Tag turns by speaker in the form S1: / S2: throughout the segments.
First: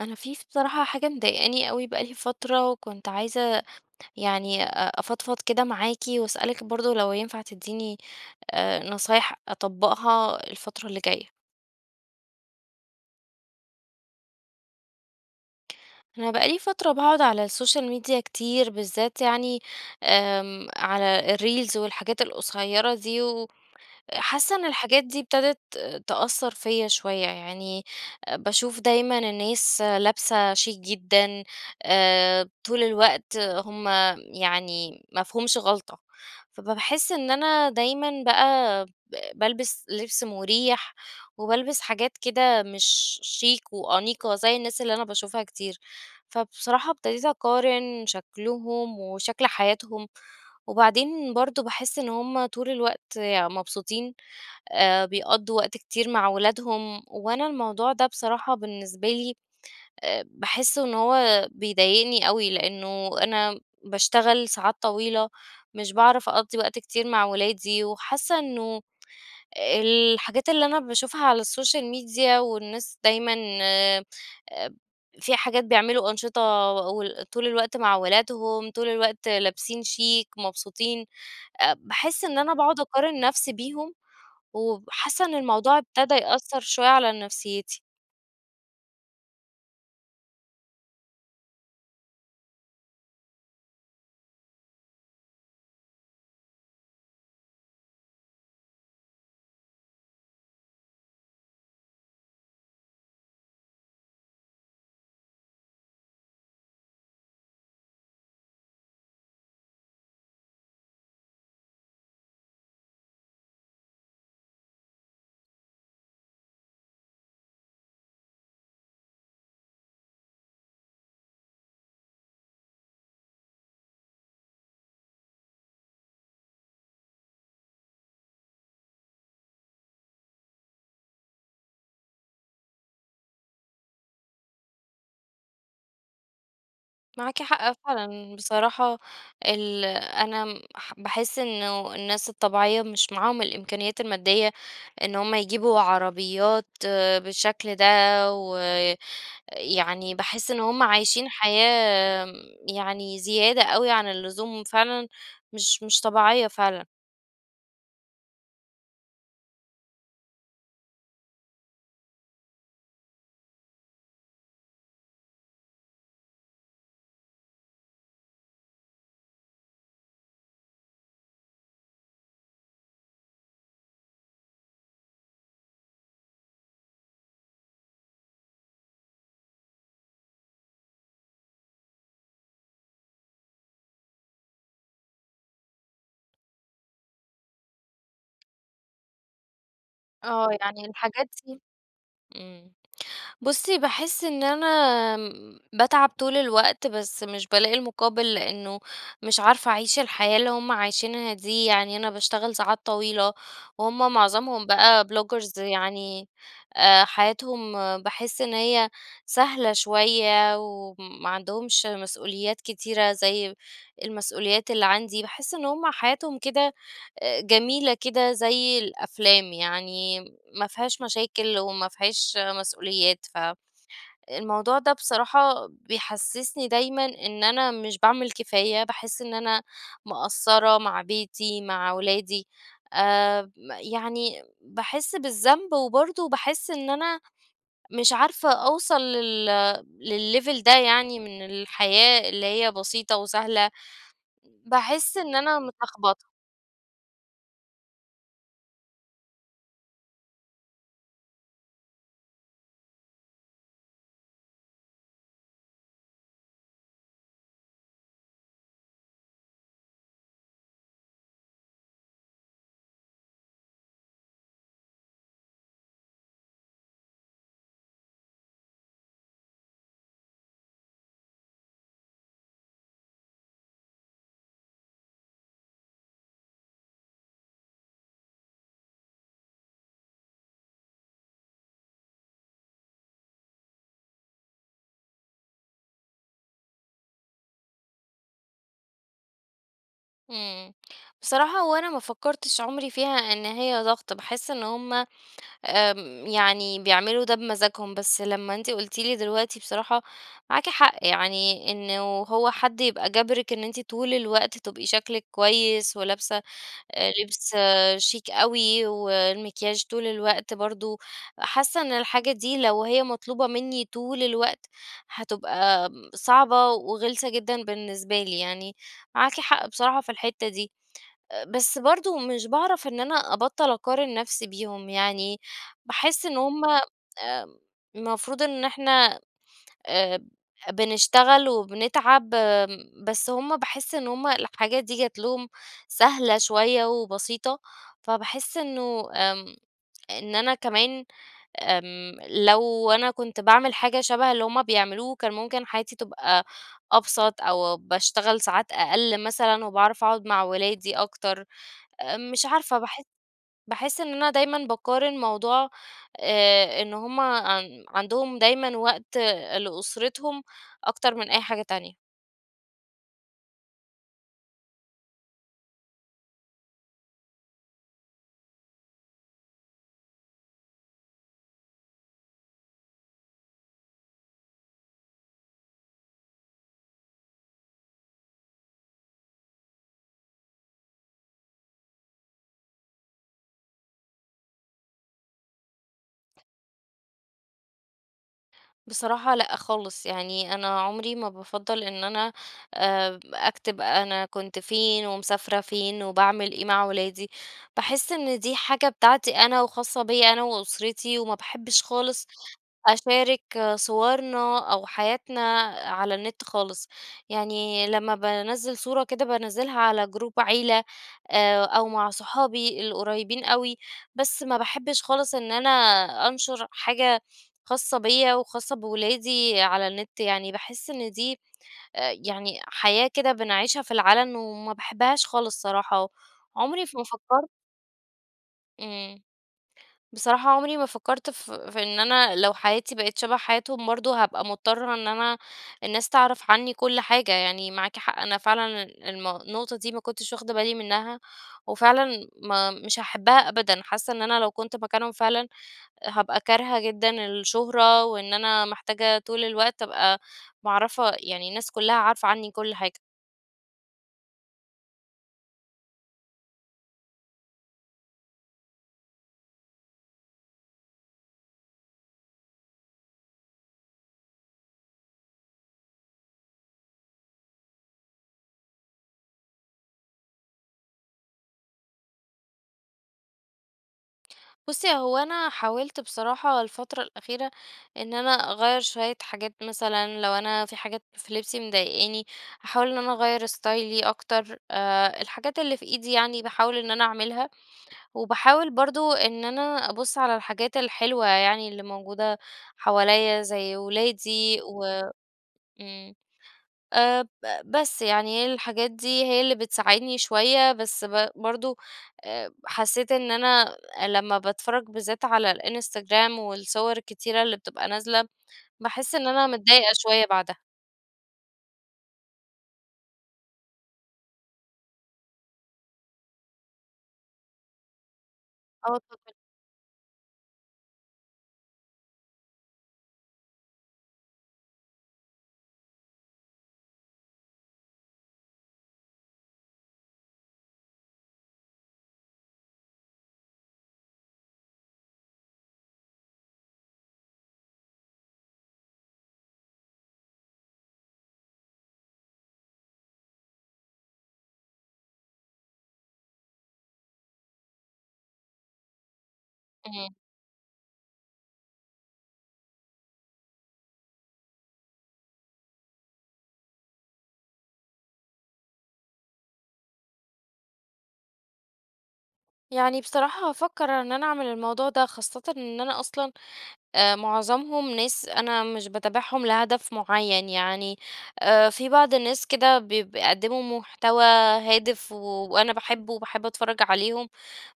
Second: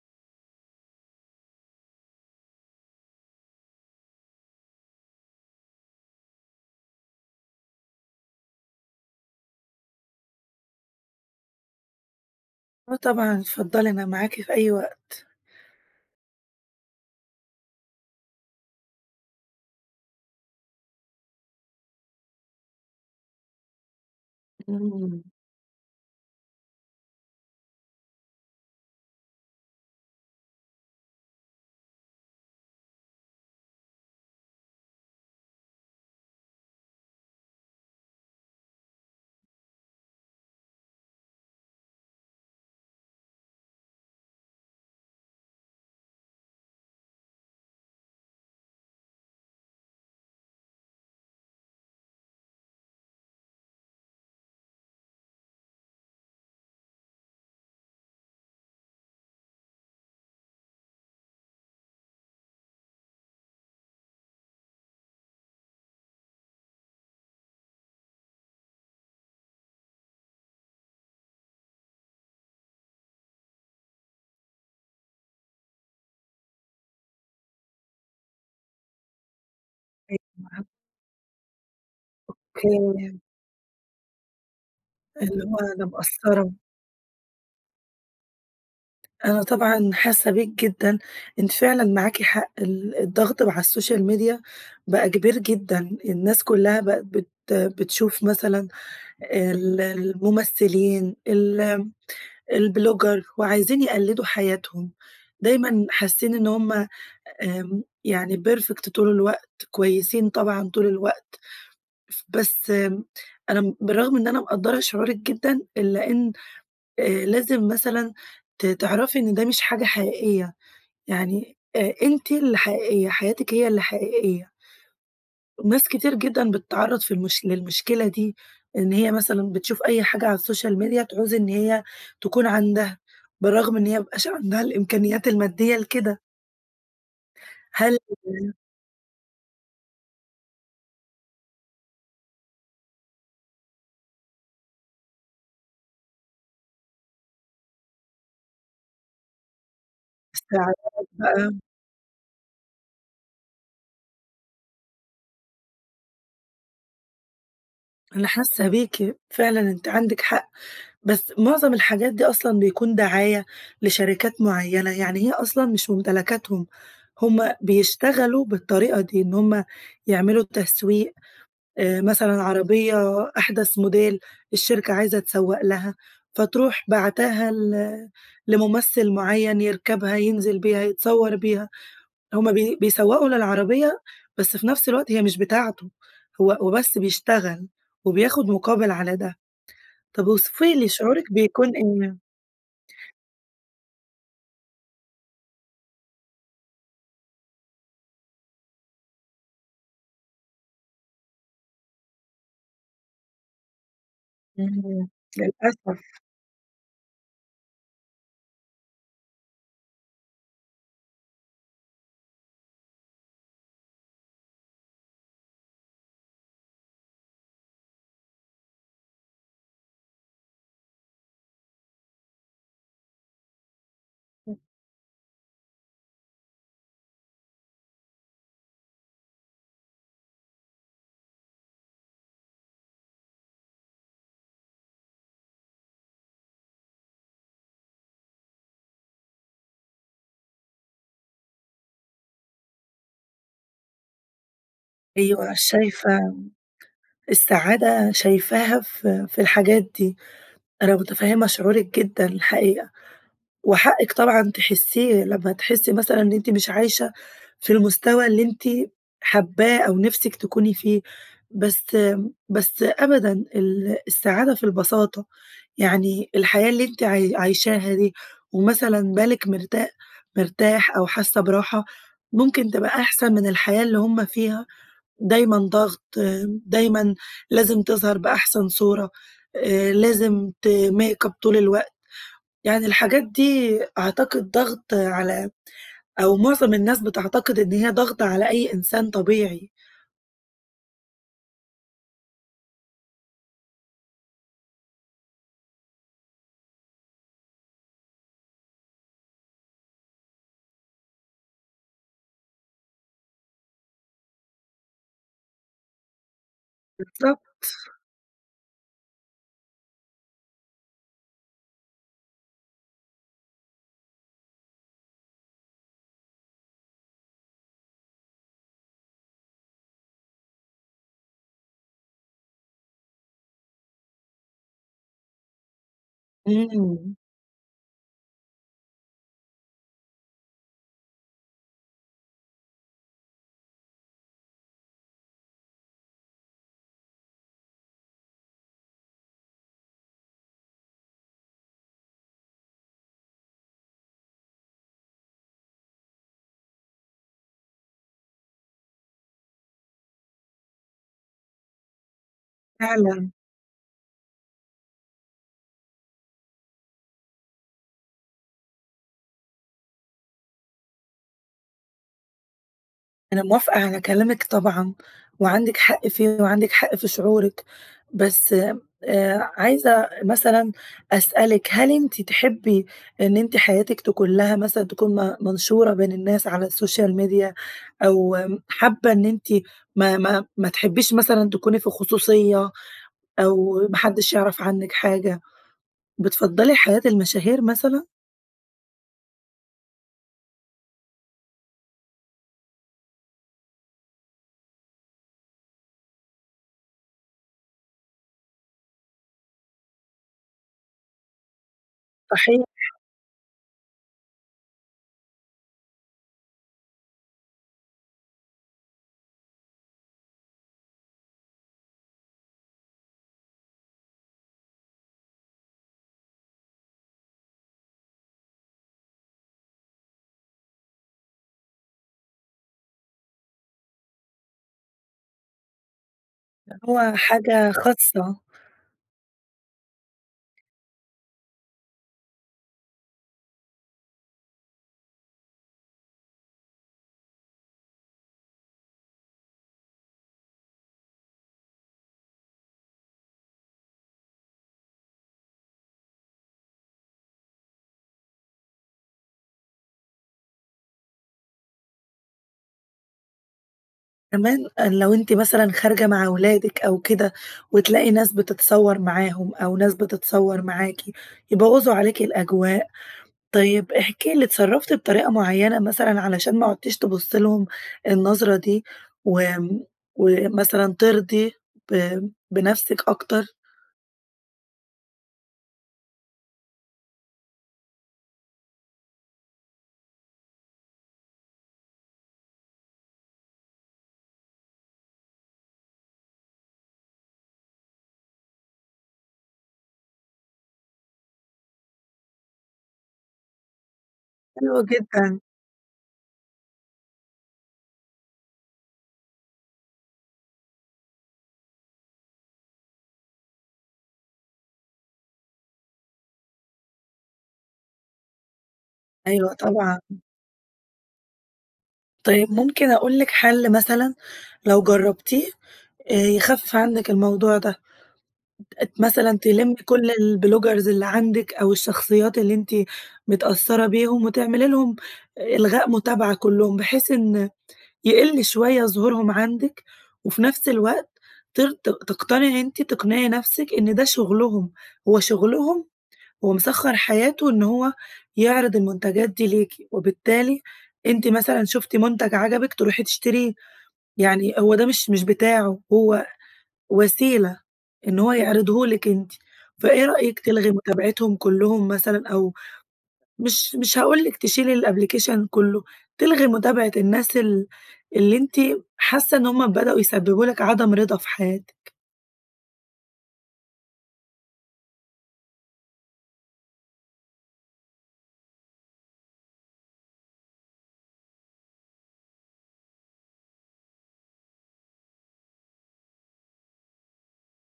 S1: أنا في ف بصراحة حاجة مضايقاني أوي بقى لي فترة، وكنت عايزة يعني أ أفضفض كده معاكِ، وأسألِك برضه لو ينفع تديني آآ، نصايح أطبَّقها الفترة اللي جاية.
S2: آه طبعًا، اتفضلي، أنا معاكِ في أي وقت.
S1: أنا بقى لي فترة باقعد على السوشيال ميديا كتير بالذات يعني آمم، على الreels والحاجات القصيَّرة دي، وحاسة إن الحاجات دي
S2: امم.
S1: ابتدت تأثر فيَّ شوية، يعني باشوف دايمًا الناس لابسة شيك جدًا، آآ، طول الوقت هم يعني ما فيهُمش غلطة، فب باحس إن أنا دايمًا بقى ب بالبس لبس مريح، وبالبس حاجات كده مش شيك وأنيقة زي الناس اللي أنا باشوفها كتير. فبصراحة ابتديت أقارن شكلهم وشكل حياتهم، وبعدين برضه باحس إن هم طول الوقت يعني مبسوطين، آآ، بيقضُّوا وقت كتير مع ولادهم، وأنا الموضوع ده بصراحة بالنسبة لي آآ، باحس إن هو بيضايقني أوي، لأنه أنا باشتغل ساعات طويلة، مش باعرف أقضِّي وقت كتير مع ولادي، وحاسة إنه الحاجات اللي أنا باشوفها على السوشيال ميديا والناس دايمًا آآ، في حاجات، بيعملوا أنشطة و وطول الوقت مع ولادهم، طول الوقت لابسين
S2: أيوه
S1: شيك،
S2: أنا عارفة.
S1: مبسوطين. آآ، باحس إن أنا باقعد
S2: أوكي.
S1: أقارن نفسي بيهم، وحاسة إن
S2: اللي هو
S1: الموضوع
S2: أنا
S1: ابتدى
S2: مقصرة.
S1: يأثر شوية على نفسيتي.
S2: أنا طبعًا حاسّة بيك جدًا، أنتِ فعلًا معاكِ حق ال الضغط مع السوشيال ميديا بقى كبير جدًا، الناس كلّها بقِت بت بتشوف مثلًا ال الممثلين ال البلوجر وعايزين يقلّدوا حياتهم، دايمًا حاسّين إن هُم آمم يعني perfect طول الوقت، كويسين طبعًا طول الوقت. ف بس أنا بالرغم إن أنا مقدّرة شعورِك جدًا، إلّا إن آآ لازم مثلًا ت تعرَفي إن ده مش حاجة حقيقية، يعني أ أنتِ اللي حقيقية، حياتكِ هي اللي حقيقية. ناس كتير جدًا بتتعرّض في المش للمشكلة دي، إن هي مثلًا بتشوف أي حاجة على السوشيال ميديا تعوز إن هي تكُون عَندها بالرغم إن هي ما بيبقاش عَندها الإمكانيات المادّية لكده.
S1: معاكِ حق
S2: هل
S1: فعلًا،
S2: [unintelligible]
S1: بصراحة ال أنا باح باحس إنه الناس الطبيعية مش معاهم الإمكانيّات المادّية إن هُم يجيبوا عربيات آآ بالشكل ده، و يعني باحس إن هُم
S2: [unintelligible]
S1: عايشين
S2: بقى
S1: حياة يعني زيادة أوي عن اللزوم فعلًا مش مش طبيعية فعلًا.
S2: أنا حاسة بيكِ، فعلًا آنتِ عندِك حق، بس معظم الحاجات دي أصلًا بيكون دعاية لشركات معينة، يعني هي أصلًا مش ممتلكاتهم. هم بيشتغلوا بالطريقة دي، إن هم يعملوا التسويق آآ، مثلًا عربية أحدث موديل الشركة عايزة تسوّق لها، فتروح باعتاها ل لممثل مُعين يرْكبها، ينزل بيها، يتصور بيها، هم بي بيسوّقوا للعربية، بس في نفس الوقت هي مش بتاعته، هو هو بس بيشتغل وبياخد مقابل على ده. طب
S1: آه،
S2: أوصفي
S1: يعني
S2: لي شعورِك
S1: الحاجات دي
S2: بيكون إيه؟
S1: إمم، بصي باحس إن أنا امم، باتعب طول الوقت، بس مش بالاقي المقابل، لأنه مش عارفة أعيش الحياة اللي هم عايشينها دي، يعني أنا باشتغل ساعات طويلة، وهم معظمهم بقا
S2: إمم،
S1: بلوجرز
S2: للأسف.
S1: يعني آآ، حياتهم باحس إن هي سهلة شوية وما عندهمش مسؤوليات كتيرة زي المسؤوليات اللي عندي، باحس إن هم حياتهم كده آآ، جميلة كده زي الأفلام، يعني ما فيهاش مشاكل وما فيهاش مسؤوليات، ف
S2: إمم.
S1: الموضوع ده بصراحة بيحسسني دايمًا إن أنا مش باعمل كفاية، باحس إن أنا مقصرة مع بيتي، مع أولادي آمم، يعني باحس بالذنب، وبرضه باحس إن أنا مش عارفة أوصل لل لليفل ده يعني من الحياة اللي هي بسيطة وسهلة، باحس إن
S2: أيوه
S1: أنا متلخبطة.
S2: شايفة السعادة شايفاها في في الحاجات دي، أنا متفهمة شعورِك جدًا الحقيقة، وحقِك طبعًا تحسيه لما تحسي مثلًا إن إنتِ مش عايشة في المستوى اللي أنتِ حابّاه أو نِفسك تكوني فيه، بس بس أبدًا، ال السعادة في البساطة، يعني الحياة اللي أنتِ عاي عايشاها دي ومثلًا بالِك مرتا مرتاح أو حاسة براحة، ممكن تبقى أحسن من الحياة اللي هم فيها، دايمًا ضغط، دايمًا لازم تظهر بأحسن صورة آآ، لازم ت make up طول الوقت، يعني الحاجات دي أعتقد ضغط على أو معظم الناس بتعتقد إن هي ضغط على أي إنسان طبيعي.
S1: إمم، بصراحة هو أنا ما فكرتش عمري فيها إن هي ضغط، باحس إن هم، آمم يعني بيعملوا ده بمزاجهم، بس لما أنتِ قلتِ لي دلوقتي بصراحة معاكِ حق، يعني إنه هو حد يبقى جابرِك إن أنتِ طول الوقت تبقي شكلِك كويس، ولابسة آآ،
S2: بالضبط.
S1: لبس شيك أوي والمكياج طول الوقت برضه، حاسة إن الحاجة دي لو هي مطلوبة مني طول الوقت هتبقى صعبة وغلسة جدًا بالنسبة لي، يعني معاكِ حق بصراحة في الحتة دي. آآ، بس برضو مش باعرف إن أنا أبطل أقارن نفسي بيهم، يعني باحس إن هم
S2: إمم.
S1: آآ، المفروض إن إحنا آآ، بنشتغل وبنتعب آمم، بس هم باحس إن هم الحاجات دي جَت لهم سهلة شوية وبسيطة، فباحس إنه آمم، إن أنا كمان آمم، لو أنا كنت باعمل حاجة شبه اللي هم بيعملوه، كان ممكن حياتي تبقى أبسط أو باشتغل ساعات أقل مثلًا، وباعرف أقعد مع ولادي أكتر. آمم، مش عارفة باح
S2: فعلًا.
S1: باحس إن أنا دايمًا باقارن موضوع آآ، إن هم عن عندهم دايمًا وقت لأسرتهم أكتر من أي حاجة تانية.
S2: أنا موافقة على كلامِك طبعًا وعندِك حق فيه، وعندِك حق في شعورِِك. بس، آآ، عايزة مثلًا أسألِك هل أنتِ تحبِّي إن أنتِ حياتِك تكون لها مثلًا تكون م منشورة بين الناس على السوشيال ميديا؟ أو حابة إن أنتِ ما ما ما تحبّيش مثلًا تكوني في خصوصية أو ما حدش يعرف عنِك حاجة؟ بتفضّلي حياة المشاهير مثلًا؟
S1: بصراحة لأ خالص، يعني أنا عمري ما بافضِّل إن أنا آآ، أكتب أنا كنت فين ومسافرة فين وباعمل إيه مع ولادي. باحِس إن دي حاجة بتاعتي أنا وخاصة بيَّ أنا وأسرتي، وما باحبش خالص
S2: صحيح.
S1: أشارك صورنا أو حياتنا على النت خالص. يعني لمّا بانزِّل صورة كده، بانزِّلها على جروب عيلة، آآ، أو مع صحابي القريبين أوي. بس ما باحبش خالص إن أنا أنشر حاجة خاصة بيَّ وخاصة بولادي على النت. يعني باحِس إن دي آآ، يعني حياة كده بنعيشها في العلن، وما باحبهاش خالص صراحة، وعمري ما
S2: هو
S1: فكَّرت
S2: حاجة خاصة.
S1: إمم، بصراحة عمري ما فكَّرت ف في إن أنا لو حياتي بقت شبه حياتهم، برضه هابقى مضطرة إن أنا الناس تعرف عني كل حاجة. يعني معاكِ حق، أنا فعلًا المو النقطة دي ما كنتش واخدة بالي منها، وفعلًا ما مش هاحبها أبدًا. حاسة إن أنا لو كنت مكانهم فعلًا، هابقى كارهة جدًا الشهرة، وإن أنا محتاجة طول الوقت أبقى معرِّفة يعني الناس كلها عارفة عني كل حاجة.
S2: كمان آآ، لو أنتِ مثلًا خارجة مع ولادك أو كده وتلاقي ناس بتتصور معاهم أو ناس بتتصور معاكِ، يبوظوا عليكِ الأجواء. طيب، احكي لي اتصرفتِ بطريقة معينة مثلًا، علشان ما عدتيش تبصي لهم النظرة دي، وامم، ومثلًا ترضي ب بنفسك أكتر.
S1: بصي، هو أنا حاولت بصراحة الفترة الأخيرة، إن أنا أغير شوية حاجات مثلًا، لو أنا في حاجات في لبسي مضايقاني هاحاول إن أنا أغير ستايلي أكتر، آآ، الحاجات اللي في إيدي يعني باحاول إن أنا أعملها. وباحاول برضو إن أنا أبص على الحاجات الحلوة، يعني اللي موجودة حواليَّ زي ولادي،
S2: حلو
S1: و
S2: جدًا.
S1: امم، آآ، ب بس، يعني هي الحاجات دي هي اللي بتساعدني شوية، بس ب برضو، آآ، حسيت إن أنا لما باتفرج بالذات على الإنستجرام والصور الكتيرة اللي بتبقى نازلة، باحس إن أنا
S2: أيوه
S1: متضايقة
S2: طبعًا.
S1: شوية بعدها.
S2: طيب ممكن أقول لِك حل مثلًا، لو جربتيه، آآ، يخفف عنك الموضوع ده،
S1: آه،
S2: ت
S1: اتفضلي.
S2: مثلًا تلمِّي كل البلوجرز اللي عندك أو الشخصيات اللي أنتِ متأثرة بيهم وتعملي لهم إلغاء متابعة كلهم، بحيث إن يقل شوية ظهورهم عندك، وفي نفس الوقت تر ت تقتنعي أنتِ تقنعي نفسك إن ده شغلهم، هو شغلهم ومسخر حياته إن هو يعرض المنتجات دي ليكِ، وبالتالي أنتِ مثلًا شفتِ منتج عجبِك تروحي تشتريه، يعني هو ده مش مش بتاعه، هو وسيلة إن هو يعرضهُ لِك أنتِ. فإيه
S1: اهم.
S2: رأيك تلغي متابعتهم كلهم مثلًا أو مش مش هاقول لِك تشيلي الأبلكيشن كله، تلغي متابعة الناس ال اللي أنتِ حاسة إن هم بدأوا يسببوا لِك عدم رضا في حياتِك.
S1: يعني بصراحة هافكر إن أنا أعمل الموضوع ده، خاصةً إن أنا أَصْلًا آآ، معظمهم ناس أنا مش باتابعهم لهدف معين، يعني آآ، في بعض الناس كده ب بيقدموا محتوى هادف وأنا باحبه وباحب أتفرج عليهم،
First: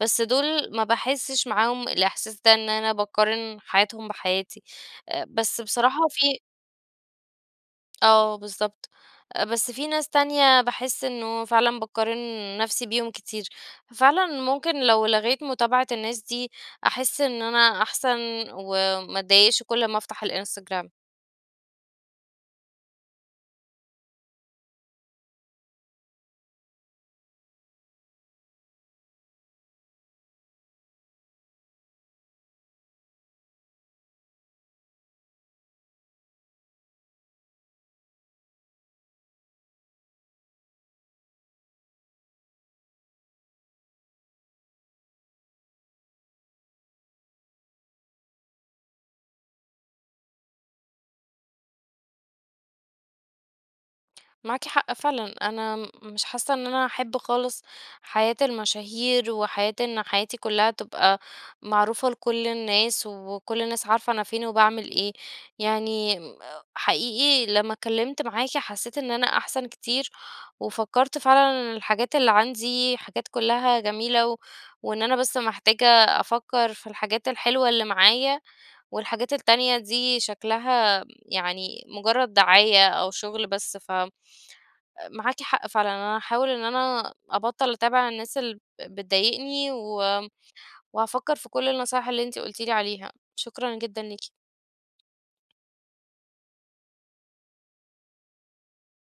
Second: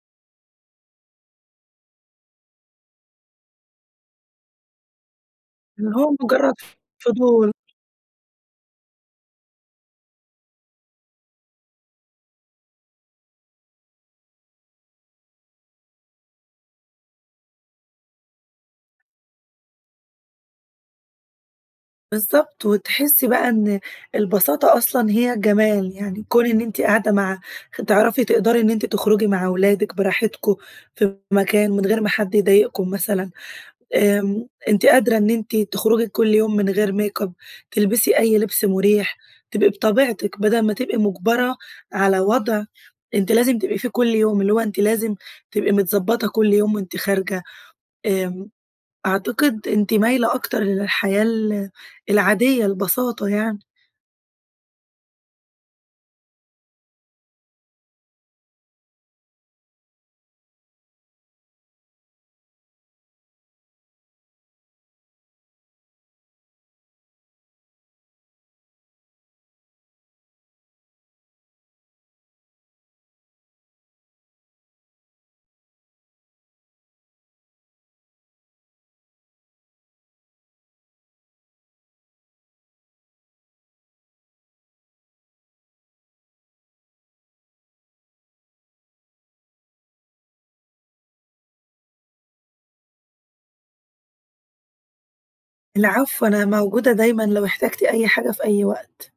S1: بس دول ما باحسش معاهم الإحساس ده إن أنا باقارن حياتهم بحياتي، بس
S2: اللي
S1: بصراحة
S2: هو
S1: في
S2: مجرد ف فضول.
S1: آه بالضبط، بس في ناس تانية باحس إنه فعلًا باقارن نفسي بيهم كتير، ففعلًا ممكن لو لغيت متابعة الناس دي أحس إن أنا أحسن، وما أتضايقش كل ما أفتح الإنستجرام.
S2: بالضبط، وتحسي بقى إن البساطة أَصْلًا هي جمال، يعني كون إن أنتِ قاعدة مع تعرفي تِقدري إن أنت تخرجي مع أَوْلادِك بِراحْتِكم، في مكان من غير ما حد يضايقكم مثلًا، آمم، أنتِ قادرة إن أنتِ تخْرُجِي كل يوم من غير ميك أب تلبسي أي لبس مريح، تبقي بِطَبِيعْتِك بدل ما تبقي مُجْبَرَة على وضع أنتِ لازم تبقي فيه كل يوم، اللي هو أنتِ لازم تبقي متظبطة كل يوم وأنتِ خارجة آمم، أعتقد أنتِ مايلة أكتر للحياة ال العادية البساطة يَعْنِي.
S1: مَعَاكِ حَقّ فِعْلًا، أنا م مِش حاسَّة إن أنا هاحب خالِص حَياة المَشاهير وحياة إن حياتي كلها تبقى معروفة لكل الناس وكل الناس عارفة أنا فين وباعمل إيه. يَعْنِي حَقِيقِي لَمّا اتْكَلِّمْت مَعَاكِ حسيت إن أنا أحسن كتير، وفكرت فعلًا الحاجات اللي عندي حاجات كلها جميلة، و وإن أنا بس محتاجة أفكر في الحاجات الحلوة اللي معايا، والحاجات التانية دي شكلها يعني مجرد دعاية أو شغل بس، ف مَعَاكِ حَقّ فِعْلًا أنا هاحاول إن أنا أبطل أتابع الناس اللي بتضايقني، و وهافكر في كل النصايح اللي أنتِ قلتِ لي عليها، شكرًا جدًا ليكِ.
S2: العفو، أنا موجودة دايمًا لو احتجتِ أي حاجة في أي وقت.